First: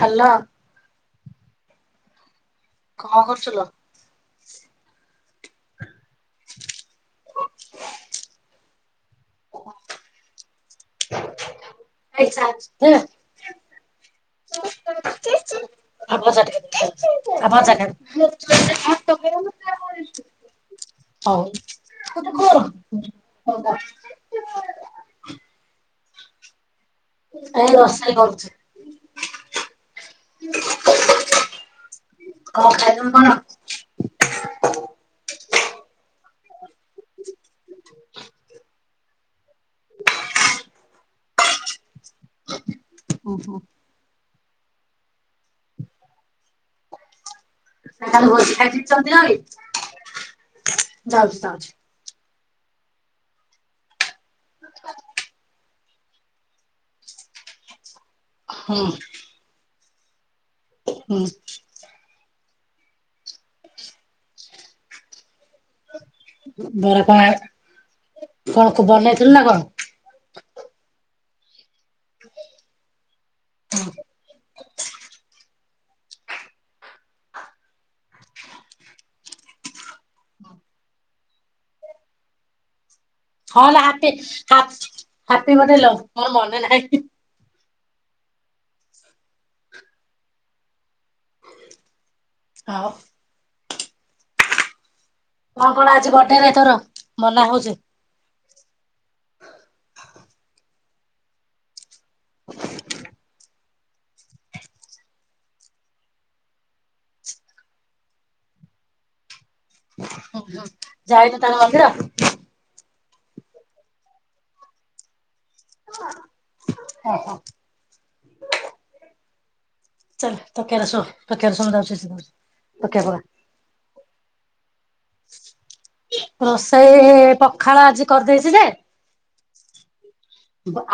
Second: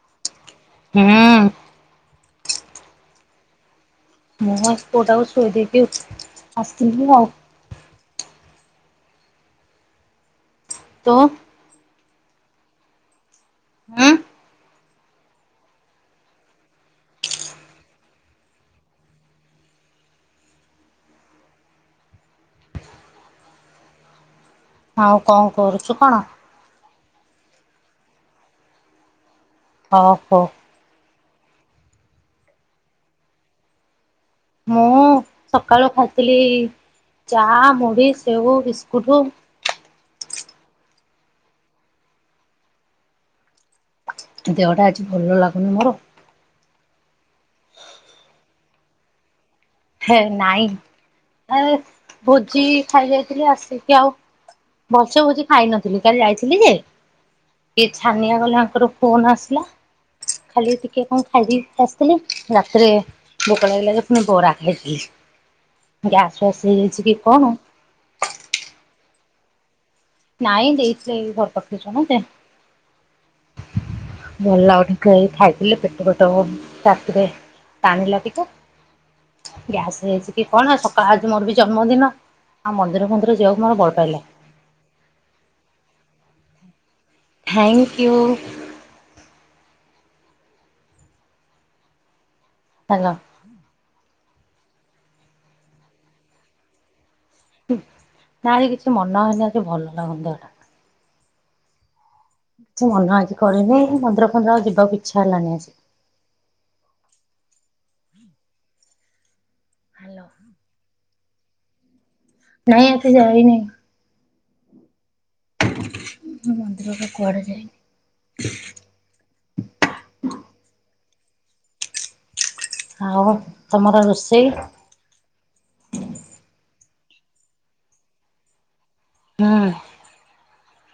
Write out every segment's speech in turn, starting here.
Hello. ହୁଁ। କଣ କରୁଚୁ ଲୋ? ମୁଁ ଆସି ପୁଅଟକୁ ଶୋଇ ଦେଇ ବସିଥିଲି ଆଉ। ତୋ ପଇସା ଅଛି ଯେ ହଁ। ଚେ, ଚେ [unintelligible] ଆମ ଭଜା ଟିକେ ନେ ଖାଇବୁ ଆ ଭଜା ଖାଇବୁ। ହଉ [unintelligible] ଆଉ କଣ କରୁଛୁ କଣ? ସେ ରସେଇ କରୁଛି। ଓହୋ କଣ ଖାଇଲୁଣୀ କଣ? ମୁଁ ସକାଳୁ ଖାଇଥିଲି ଚା, ମୁଢି, ସେଉ, ବିସ୍କୁଟୁ। ଓହୋ ଦେହଟା ଆଜି ଭଲ ଲାଗୁନି ମୋର। ତାହାଲେ ଭୋଜି ଖାଇ ଦେଇଛନ୍ତି ଭାରି। ହେ ନାଇଁ ଆ ଯାଉଛି ଭୋଜି ଖାଇଯାଇଥିଲି ଆସିକି ଆଉ ଭଲ ସେ ଭୋଜି ଖାଇ ନଥିଲି କାଲି ଯାଇଥିଲି ଯେ ଏ ଛାନିଆ କଲେ ହୁଁ ଆଙ୍କର ଫୋନ ଆସିଲା ଖାଲି ଟିକେ ହୁଁ କଣ ଖାଇଦେଇ ପଳିଆଶେ ଥିଲି, ରାତିରେ ଭୋକ ଲାଗିଲା ପୁଣି ବରା ଖାଇ। ବରା କଣ ଆଣି କଣ ତୁ ବନେଇଥିଲୁ ନା କଣ? ନାଇଁ ଦେଇଥିଲେ ଏଇ ଘର ପାଖରୁ। ରହନ୍ତେ ଭଲ ଲାଗୁନି ତ ଏଈ ଖାଇ ହେଲେ ପେଟ କଟା ହବ ରାତିରେ ଟାଣିଲା ଟିକ ଗ୍ୟାସ ହେଇଛି କି କଣ ସକାଳ ଆଜି ମୋର ବି ଜନ୍ମଦିନ ଆଉ ମନ୍ଦିର ମନ୍ଦିର ହଁ ଲ ହାତୀ ହା ହାପି ବର୍ଥଡେ ଲ ମୋର ମନେ ନାହିଁ। Thank you. ହଁ। ହେଲା କଣ କଣ ଆଜି ବର୍ଡେ ରେ ତୋର ମନା ହଉଛି? ନାଇ କିଛି ମନା ହଉନି ଆଜି ଭଲ ଲାଗୁନି ଦେହଟା। କିଛି ମନ ଆଜି କରିନି ମନ୍ଦିର ଫନ୍ଦିର ଆଉ ଯିବାକୁ ଇଚ୍ଛା ହେଲାନି ଆଜି। ହାଲୋ ହୁଁ ହୁଁ ଯାଇନୁ ତା ହେଲେ ମନ୍ଦିର? ନାଇଁ ଆଜି ଯାଇ ନି। ମନ୍ଦିରରେ ଓହୋ କୁଆଡେ ଯିବି। ଚାଲ ତକିଆରେ ଶୋ ତକିଆରେ ଶୋ ମୁଁ ଯାଉଛି ସେପଟେ। ଆଉ ତମର ରୋଷେଇ? ରୋଷେଇ ପଖାଳ ଆଜି କରିଦେଇଛି ଯେ ହୁଁ।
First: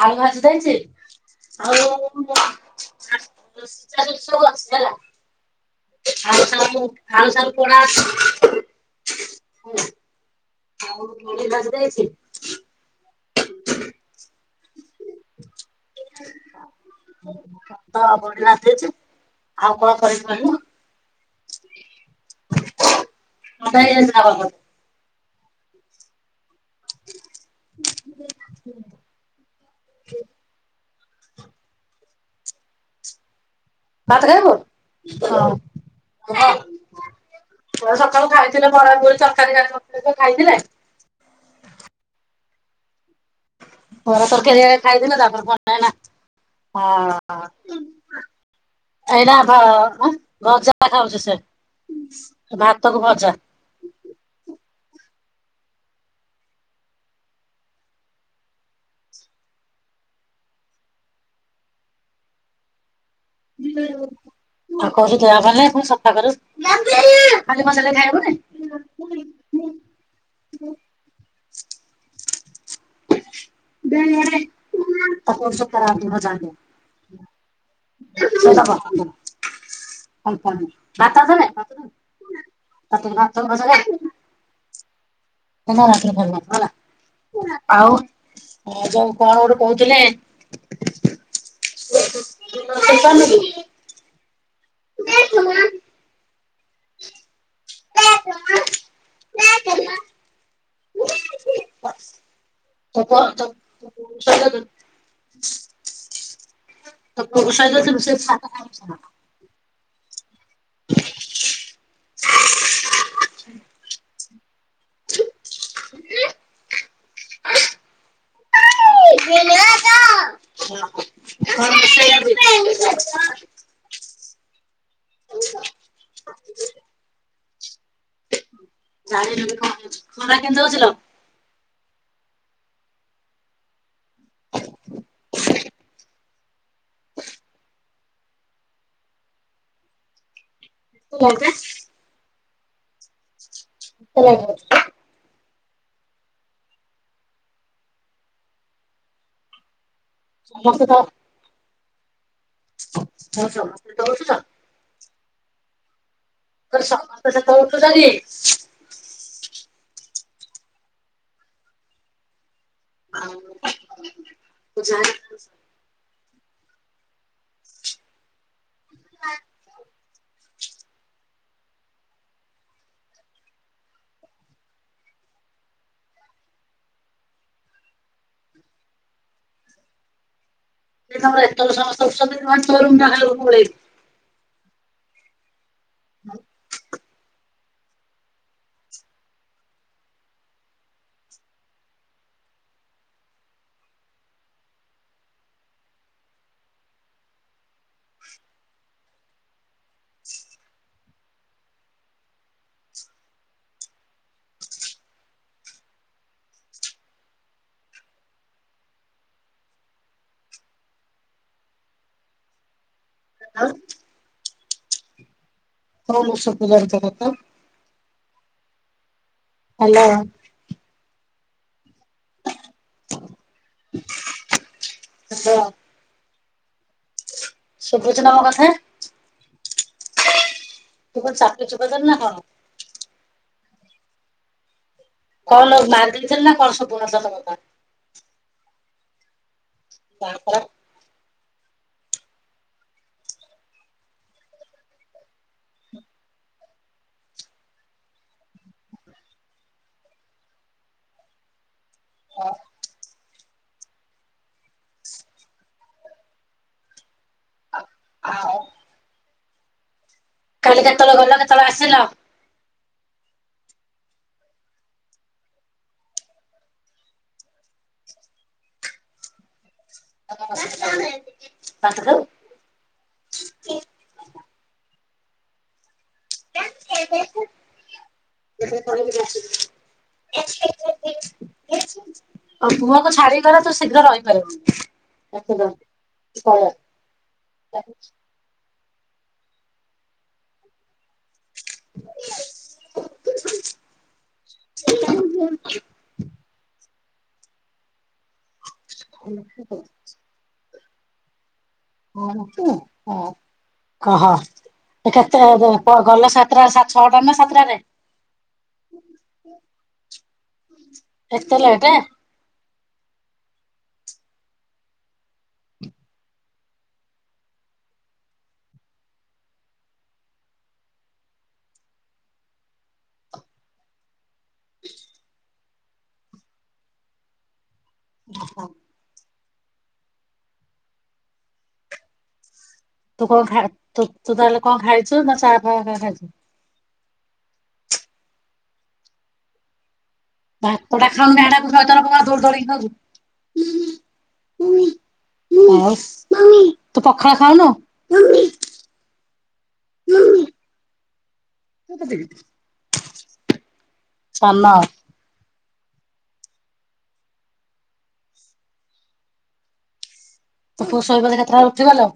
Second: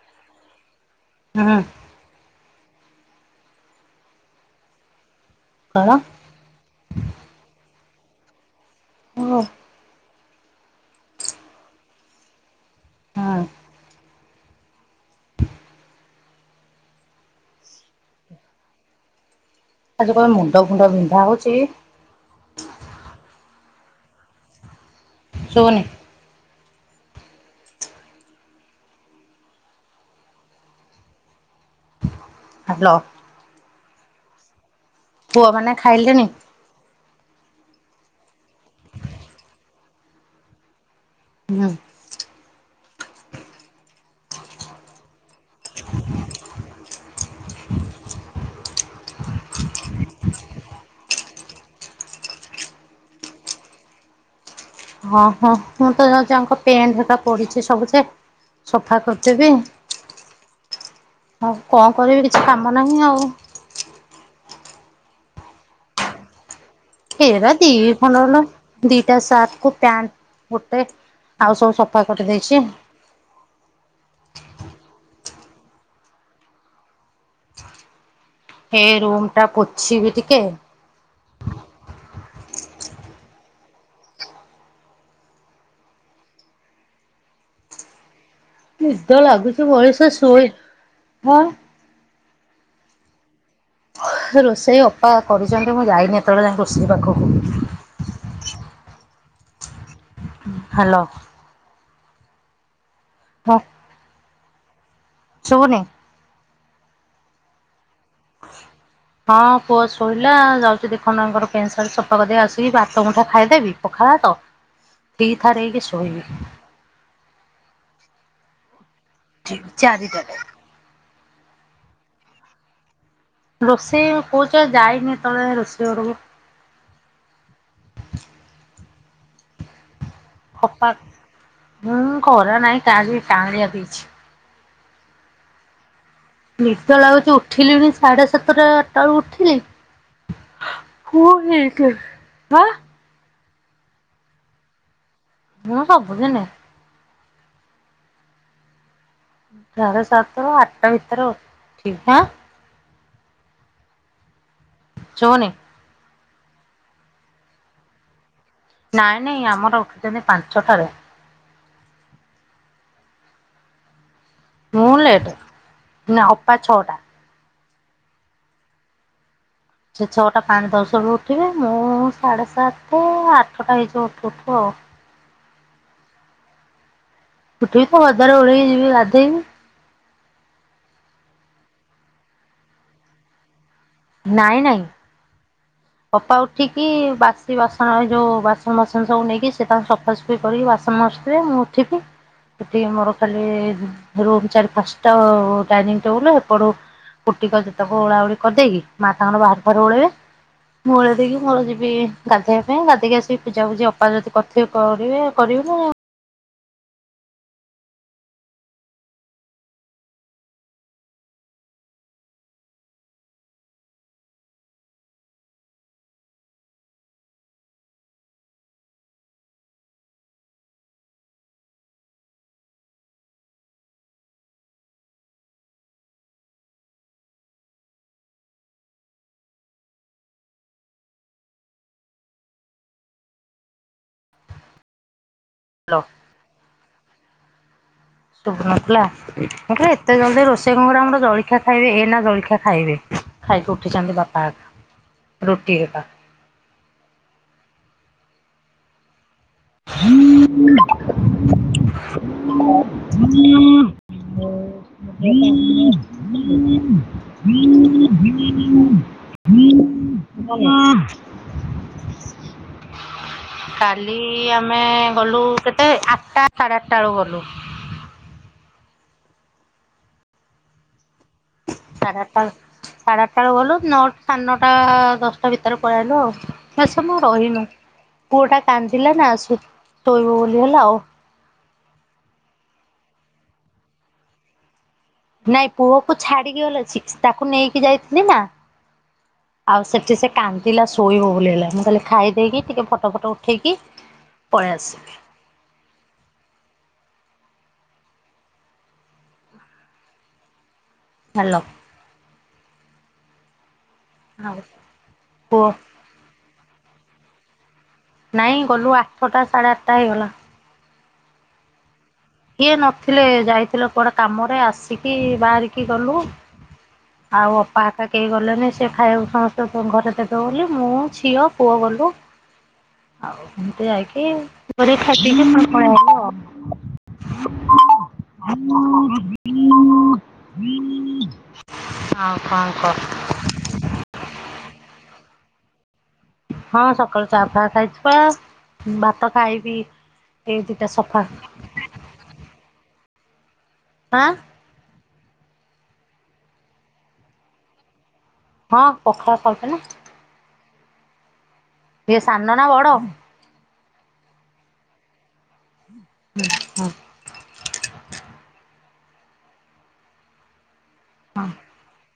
ଆଳୁ ଭାଜି ଦେଇଛି ହୁଁ ଆଉ [inaudible] ଚାଳିଶି, ଷୋହଳ, ଅସିଏ ହେଲା। କଣ? ଆଳୁ ସାରୁ ଆଳୁ ସାରୁ ପୋଡ଼ା ଅଛି। ହଁ। [unintelligible] ଭାଜି ଦେଇଛି। ଆଜି ଖତ ପରିବା ଦେଇଛି। ଆଉ ଆଜି କରିବି କଣ କହିଲୁ ମୁଣ୍ଡ ଫୁଣ୍ଡ ବିନ୍ଧା ହଉଛି। ଥଣ୍ଡା ହେଇ ଯାଇଛି ନା କଣ ବଧେ। ଶୁବୁନି। ହ୍ୟାଲୋ। ଭାତ ଖାଇବୁ? ହଁ ପୁଅ ମାନେ ଖାଇଲେଣି? ରୁହ। ପ ସକାଳୁ ଖାଇଥିଲେ ବରା [unintelligible] ତରକାରୀ ହେରିକା କରିଥିଲେ ଯେ ଖାଇଥିଲେ। ହୁଁ। ବରା ତରକାରି ହେରିକା ଖାଇଥିଲେ ତାପରେ ଭଲ ଲାଗିଲା, ହଁ। ଏଇଟା ଭ ଭଜା ଖାଉଛି ସେ। ଭାତକୁ ଭଜା। ହଁ ହୋ ମୁଁ ତ ଯାଉଛି ଆଙ୍କ ପେଣ୍ଟ ହେରିକି ପଡିଛି ସବୁଯେ ସଫା କରିଦେବି। ଆଉ କଣ କରିବି କିଛି କାମ ନାହିଁ ଆଉ। [unintelligible] କଲେ ପୁଣି ସଫା କରିବୁ। ଏରା ଦି ଖଣ୍ଡ ଲୋ [unintelligible] ଦିଟା ସାର୍ଟ କୁ ପ୍ୟାଣ୍ଟ ଗୋଟେ ଆଉ ସବୁ ସଫା କରିଦେଇଛି। [unintelligible] ସେ ଦବ ଏ ରୁମ ଟା ପୋଛିବି ଟିକେ କନଫର୍ମ। [unintelligible] [unintelligible] ଆଉ। ହଁ ନିଦ ଯଉ କଣ ଗୋଟେ ଲାଗୁଛି କହୁଥିଲେ। ବଳିସେ ଶୋଇ ହଁ [inaudible] ରୋଷେଇ ଅପା କରିଛନ୍ତି ମୁଁ ଯାଇନି ଏତେବେଳେ ଯାକେ ରୋଷେଇ ପାଖକୁ। ଖରା ହ୍ୟାଲୋ। [unintelligible] ଶୁବୁନି। [unintelligible] ହଁ ପୁଅ ଶୋଇଲା ଯାଉଛି ଦିଖଣ୍ଡ ଆଙ୍କର ପେଣ୍ଟ ସାର୍ଟ ସଫା କରିକି ଆସିକି ଭାତ ମୁୁଠେ ଖାଇଦେବି ପଖଳଭାତ ଦିଥା ଦେଇକି ଶୋଇବି। ହ [unintelligible] ଚାରିଯାଗରେ [unintelligible] ରୋଷେଇ କହୁଛ ଯାଇନି ଏତେଳ ଯାକେଁ ରୋଷେଇ ଘରକୁ। [inaudible] [unintelligible] ହଉଛି ଅପା ଲୋ? ମୁଁ ଖରା ନାଇଁ ଖାଲି କାଁଆଳିଆ ଦେଇଛି। [inaudible] ନିଦ ଲାଗୁଛି ଉଠିଲିଣି ସାଢେ ସାତଟା ଆଠଟା ବେଳ ଉଠିଲି। ହୁ ହେଇ କେ ଆ। [unintelligible] ହେଲାଣି ଆଜି କାଇଁ। ମୁଁ ସବୁଦିନେ। ସାଢେ ସାତରୁ ଆଠଟା ତ ଭିତରେ ଉଠି ଆଁ [unintelligible] ଶୁବୁନି। ତ ସମସ୍ତେ ସେତେ ବେଳୁ ଉଠୁଛନ୍ତି? ନାଇଁ ନାଇଁ ଆମର ଉଠୁଛନ୍ତି ପାଞ୍ଚଟାରେ। ହ [unintelligible] ମୁଁ ଲେଟ୍ ନା ଅପା ଛଅଟା। ହଁ। ସେ ଛଅଟା ପାଞ୍ଚ ଦଶହଳୁ ଉଠିବେ ମୁଁ ସାଢ଼େ ସାତଟ ଆଠଟା ହେଇଯିବ ଉଠୁଉଠୁ ଆଉ। ଉଠିବେତ। ଘରଦ୍ୱାର। ଓଳିଇକିଯିବି ଗାଧୋଇବି। [unintelligible] ନାଇଁ ନାଇଁ। ଅପା ଉଠିକି ବାଥ୍ ସେ ବାସନରେ ଯୋଉ ବାସନ ମସନ ସବୁ ନେଇକି ସେ ତାଙ୍କୁ ସଫାସଫା କରିକି ବାସନ ମଜୁଥିବେ ମୁଁ ଉଠିବି ସେଠି ମୋର ଖାଲି ରୁମ ଚାରି ଫଞ୍ଚଟା ଡାଇନିଂ ଟେବୁଲ ଏପଟୁ କୁଟିକ ଯେତକୁ ଓଳାଉଳି କରିଦେଇକି ମା ତାଙ୍କର ବାହାରାରେ ଫାରୁ ଓଳେଇବେ ହ [inaudible] ମୁୂଳେ ଦେଇକି ମୂଳ ଯିବି ଗାଧୋଇବା ପାଇଁ ଗାଧୋଇକି ଆସିକି ପୂଜାୂୁଜି ଅପାର ଯଦି କରିଥିବେ କରିବେ କରିବେ ନା। ନଇଛି। କଷ ପଜାରଥିଲା [unintelligible] ହାଲୋ।। ହାଲୋ। ଶୁଭୁଚି ନା ମୋ କଥା? ତୁ କଅଁ ଚାପି ଚୁପା ଦେଲୁନା କଣ? କଣ ଲୋ ନା ମାରିଦେଇଥିଲେ ନା କଣ [unintelligible] ସୁବୁ ନଥିଲା ମୁଁ କଇଲି ଏତେ ଜଲଦି ବାପରା ରୋଷେଇ ଆମର ଆମର ଜଳଖିଆ ଖାଇବେ ଏଇନା ଜଳଖିଆ ଖାଇବେ। ଖାଇକି ଉଠିଚନ୍ତି ବାପା ଏ ରୁଟି ହେରିକା। [unintelligible] ହଁ। [unintelligible] [unintelligible] ଆ ଆଉ। [unintelligible] କାଲି କେତେବେଳେ ଗଲ କେତେବେଳେ ଆସିଲ? କାଲି ଆମେ ଗଲୁ କେତେବେଳେ ଆଠଟା ସାଢେ ଆଠଟା ବେଳକୁ ଗଲୁ। [unintelligible] ଭାତ ସାଢେ ଖାଉ? ଆଠଟା ସାଢେ ଆଠଟା ବେଳୁ ଗଲୁ ନଅ ସାଢେ ନଅଟା ଦଶଟା ଭିତରେ ପଳେଆଇଲୁ ଆଉ। ବେଶୀ ସମୟ ରହିନୁ ପୁଅଟା କାନ୍ଦିଲା ନା ଆସୁ ଶୋଇବ ବୋଲି ହେଲା ଓ ତୋପୁଅକୁ ଛାଡିକି ଗଲେ ତୁ ଶୀଘ୍ର ରହିପାରିବୁନି। ଏଥିପାଇଁ ନାଇଁ ପୁଅକୁ ଛାଡିକି ପଳେଇଆ। ଗଲେ ସିକ୍ସି ତାକୁ ନେଇକି ଯାଇଥିଲି ନା ଆଉ ସେଠି ସେ କାନ୍ଦିଲା ଶୋଇବ ବୋଲି ହେଲା। ମୁଁ ଖାଲି ଖାଇ ଦେଇକି ଟିକେ ଫଟ ଫଟ ଉଠେଇକି ପଳେଇ ଆସିବି। [unintelligible] [unintelligible] ହାଲୋ। କହୁନୁ ତୁ କ‌ଅ [unintelligible] କହ‌ ଆଉ ଏ କେତେଟା କୁହ ହବ? କଣ ଗଲେ ସାତଟା ସାଢେ ଛଅଟା ନା ସାତଟାରେ? ନାଇଁ ଗଲୁ ଆଠଟା ସାଢେ ଆଠଟା ହେଇଗଲା। ଏତେ ଲେଟ୍। ଇଏ ନଥିଲେ ଯାଇଥିଲେ କୁଆଡେ କାମରେ ଆସିକି ବାହାରିକି ଗଲୁ। ଆଉ ଅପା ହେରିକା କେହି ଗଲେନି। ସେ ଖାଇବାକୁ ସମସ୍ତଙ୍କୁ ଘରେ ଦେବେ ବୋଲି ମୁଁ ଝିଅ ପୁଅ ଗଲୁ। ଆଉ ଏମିତି ଯାଇକି [unintelligible] ଖାଇକି ପିଇକି ଫୁଣି ପଳେଇ ଆଇଲୁ। ଆଉ କଣ କ‌ଅ? ତୁ କଣ ଖା ତୁ ତାହେଲେ କଣ ଖାଇଚୁ ନାଁ ଚାହା ଫାହା ହେରିକା ଖାଇଚୁ। ହଁ ସକାଳୁ ଚାହା ଫାହା ଖାଇଚି ପା ଉଁ ଭାତ ଖାଇବି। ଏଇ ଦିଟା ଭାତଟା ସଫା ଖାଉନୁ ହେଡେ ତୁ ଶହେ ଥର କଣ ପାଇଁ [unintelligible] ଧୌଡି ଧୌଡି କି ଖାଉଚୁ। ଆଁ। ଆଉସ୍ ତୁ ପଖାଳ ଖାଉନୁ? ହଁ ପଖାଳ ଖାଉଚି ନା। ଇଏ ସାନ ନା ବଡ? ସାନ। ହୁଁ ହଁ। ତୋ ପୁଅ ସୋଇବଜେ କେତିଟାବେଳେ ଉଠିବ ଲୋ।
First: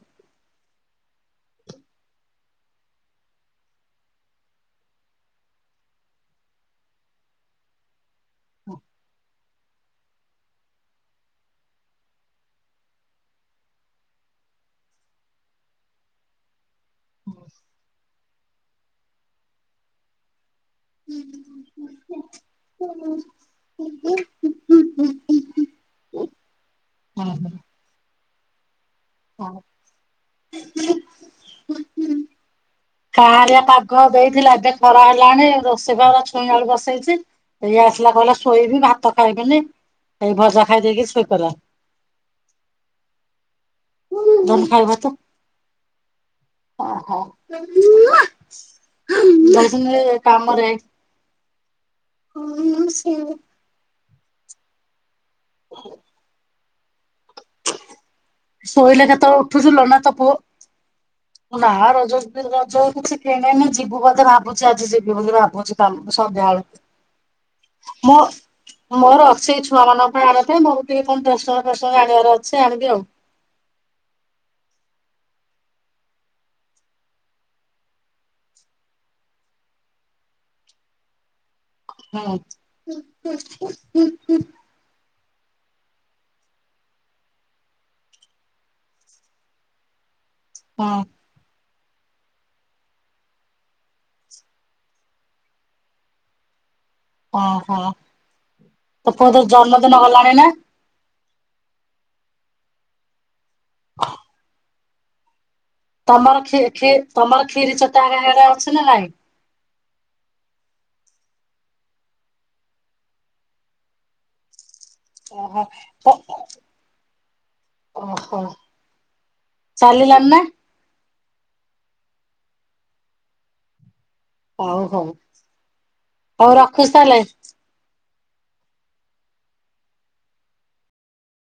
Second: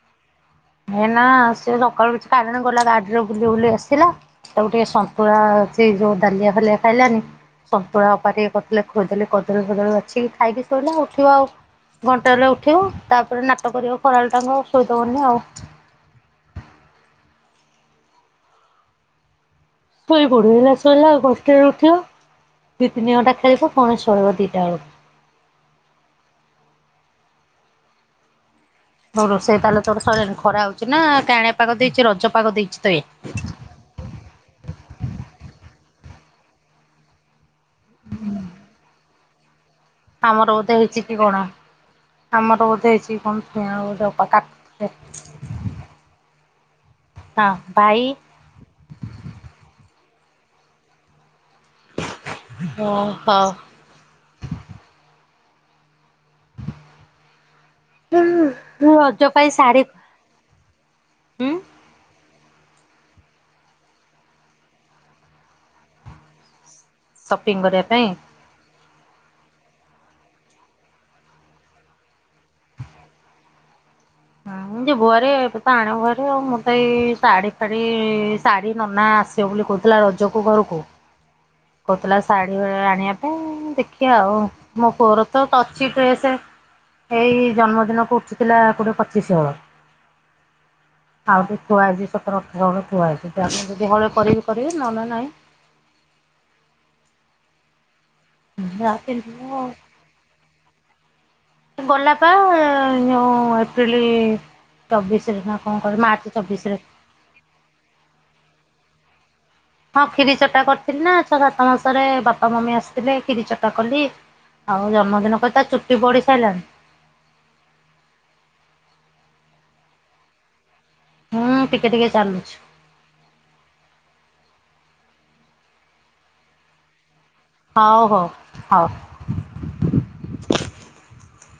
ଏ ନା ସେ ସକାଳୁ କିଛି ଖାଇଲାନି। ଗଲା ଗାଡିରେ ବୁଲି ବୁଲି ଆସିଲା। ତାକୁ ଟିକେ ସନ୍ତୁଳା ଅଛି ଯୋଉ ଡାଲିଆ ଫାଲିଆ ଖାଇଲାନି। ସନ୍ତୁଳା ଅପା ଟିକେ କରିଦଲେ ଖୋଇଦେଲେ କଦଳୀ ଫଦଳୀ ବାଛିକି ଖାଇକି ଶୋଇଲା ଉଠିବ ଆଉ। ଘଣ୍ଟେ ହେଲେ ଉଠିବ ତାପରେ ନାଟ କରିବ ଖରାବେଳଟାଙ୍କ ଶୋଇଦବନି ଆଉ। ଶୋଇ ପଡେ ଏଇନା ଶୋଇଲା ଘଣ୍ଟେ ହେଲେ ଉଠିବ। ଦି ତିନି ଘଣ୍ଟା ଖେଳିବ, ଫୁଣି ଶୋଇବ ଦିଇଟା ବେଳକୁ।। ନମସ୍କାର। ସବୁ ରୋଷେଇ ତାହେଲ ତମର ସରିନି। ଖରା ହୋଉଚି ନା କାଣାଁଳିଆ ପାଗ ଦେଇଚି, ରଜ ପାଗ ଦେଇଚି ତ ଏ କାଁଳିଆ ପାଗ ଦେଇଥିଲା ଏବେ ଖରା ହେଲାଣି। ରୋଷେଇ ପା ମୁଁ ଛୁଇଁ ଆଳୁ ବସେଇଚି। ଇଏ ଆସିଲା କହିଲା ଶୋଇବି ଭାତ ଖାଇବିନି, ଏ ଆମର ଭଜା ବୋଧେ ଖାଇ ହେଇଚି ଦେଇକି କି କଣ? ଶୋଇପଲା। ଆମର ବୋଧେ ହେଇଛି କଣ ଛୁଇଁ ଆଳୁ ଧନୁ [unintelligible] ଓହୋ ହଁ ଭାଇ [inaudible] କାମରେ ହେଇ ଅହ। [inaudible] ଶୋଇଲେ ରଜ କେତେବେଳେ ପାଇଁ ଶାଢୀ ଉଠୁଛୁଲ ମା ତୋ ପୁଅ ଉଁ ନା ରଜ [unintelligible] ରଜ କିଛି କିଣିନି ଯିବୁ ବୋଧେ ଭାବୁଛି ଆଜି ଯିବି ବୋଲି ଭାବୁଛି କାଲି ସନ୍ଧ୍ୟା ବେଳ ସପିଙ୍ଗ କରିବା ପାଇଁ। ମୋର ଅଛି ଏଇ ଛୁଆମାନଙ୍କ ପାଇଁ ଆମ ପାଇଁ ମୋର ଟିକେ କଣ ଆଣିବାର ଅଛି ଆଣିବି ଆଉ। [unintelligible] [inaudible] ତୀ ଭୁଅରେ ପାଣ ଘରେ ଆଉ ମୁଁତ ଏଇ ଶାଢ଼ୀ ଫାଢୀ ଶାଢୀ ନନା ଆସ ସିବ ବୋଲି କହୁଥିଲା ରଜକୁ ଘରୁକୁ। କହୁଥିଲା ହୁଁ ଶାଢୀ ଫା-ଆଣିବା ପାଇଁ ଦେଖିଆ ଆଉ ମୋ ପୁଅରତ ଅଛି ଡ୍ରେସ୍ ଏଇ ଜନ୍ମଦିନକୁ ଉଠିଥିଲା କୋଡ଼ିଏ ପଚିଶି ହଳ ହଁ। ଆଉ ବି ଥୁଆହେଇଛି ସତର ଅଠର ହଳ ଥୁଆହେଇଛି ତା ପାଇଁ ଯଦି ହଳେ କରିବେ କରିବେ ନହଲେ ନାଇଁ ଓହୋ ଯାହା ତୋ ପୁଅ ଦେଇ ପିନ୍ଧିବ ଆଉ ଜନ୍ମଦିନ ଗଲାଣି ନା? ଗଲାପା ଯୋଉଁ ଏପ୍ରିଲ ଚବିଶରେ ନା କଣ କରି ମାର୍ଚ୍ଚ ତମର ଖି ଚବିଶିରେ। ଖି ତମର କ୍ଷୀରି ଚଟା ହେରା ହେରା ଅଛିନା ନାଇଁ? ହଁ ଖିରି ଚଟା କରିଥିଲିନା ଛଅ ସାତ ମାସରେ ବାପା ମମି ଆସିଥିଲେ ଖିରି ଚଟା କଲି ଆଉ ଜନ୍ମଦିନ କରିତା ଚୁଟି ଓହୋ ପଡିସାରିଲାଣି। ଓହୋ ଚାଲିଲାନି ନା? ହୁଁ ଟିକେ ଟିକେ ଚାଲୁଛି। ହଉ ହଉ ହଉ ରଖୁଚି ତାହେଲେ? ହଉ ହଉ ହଉ।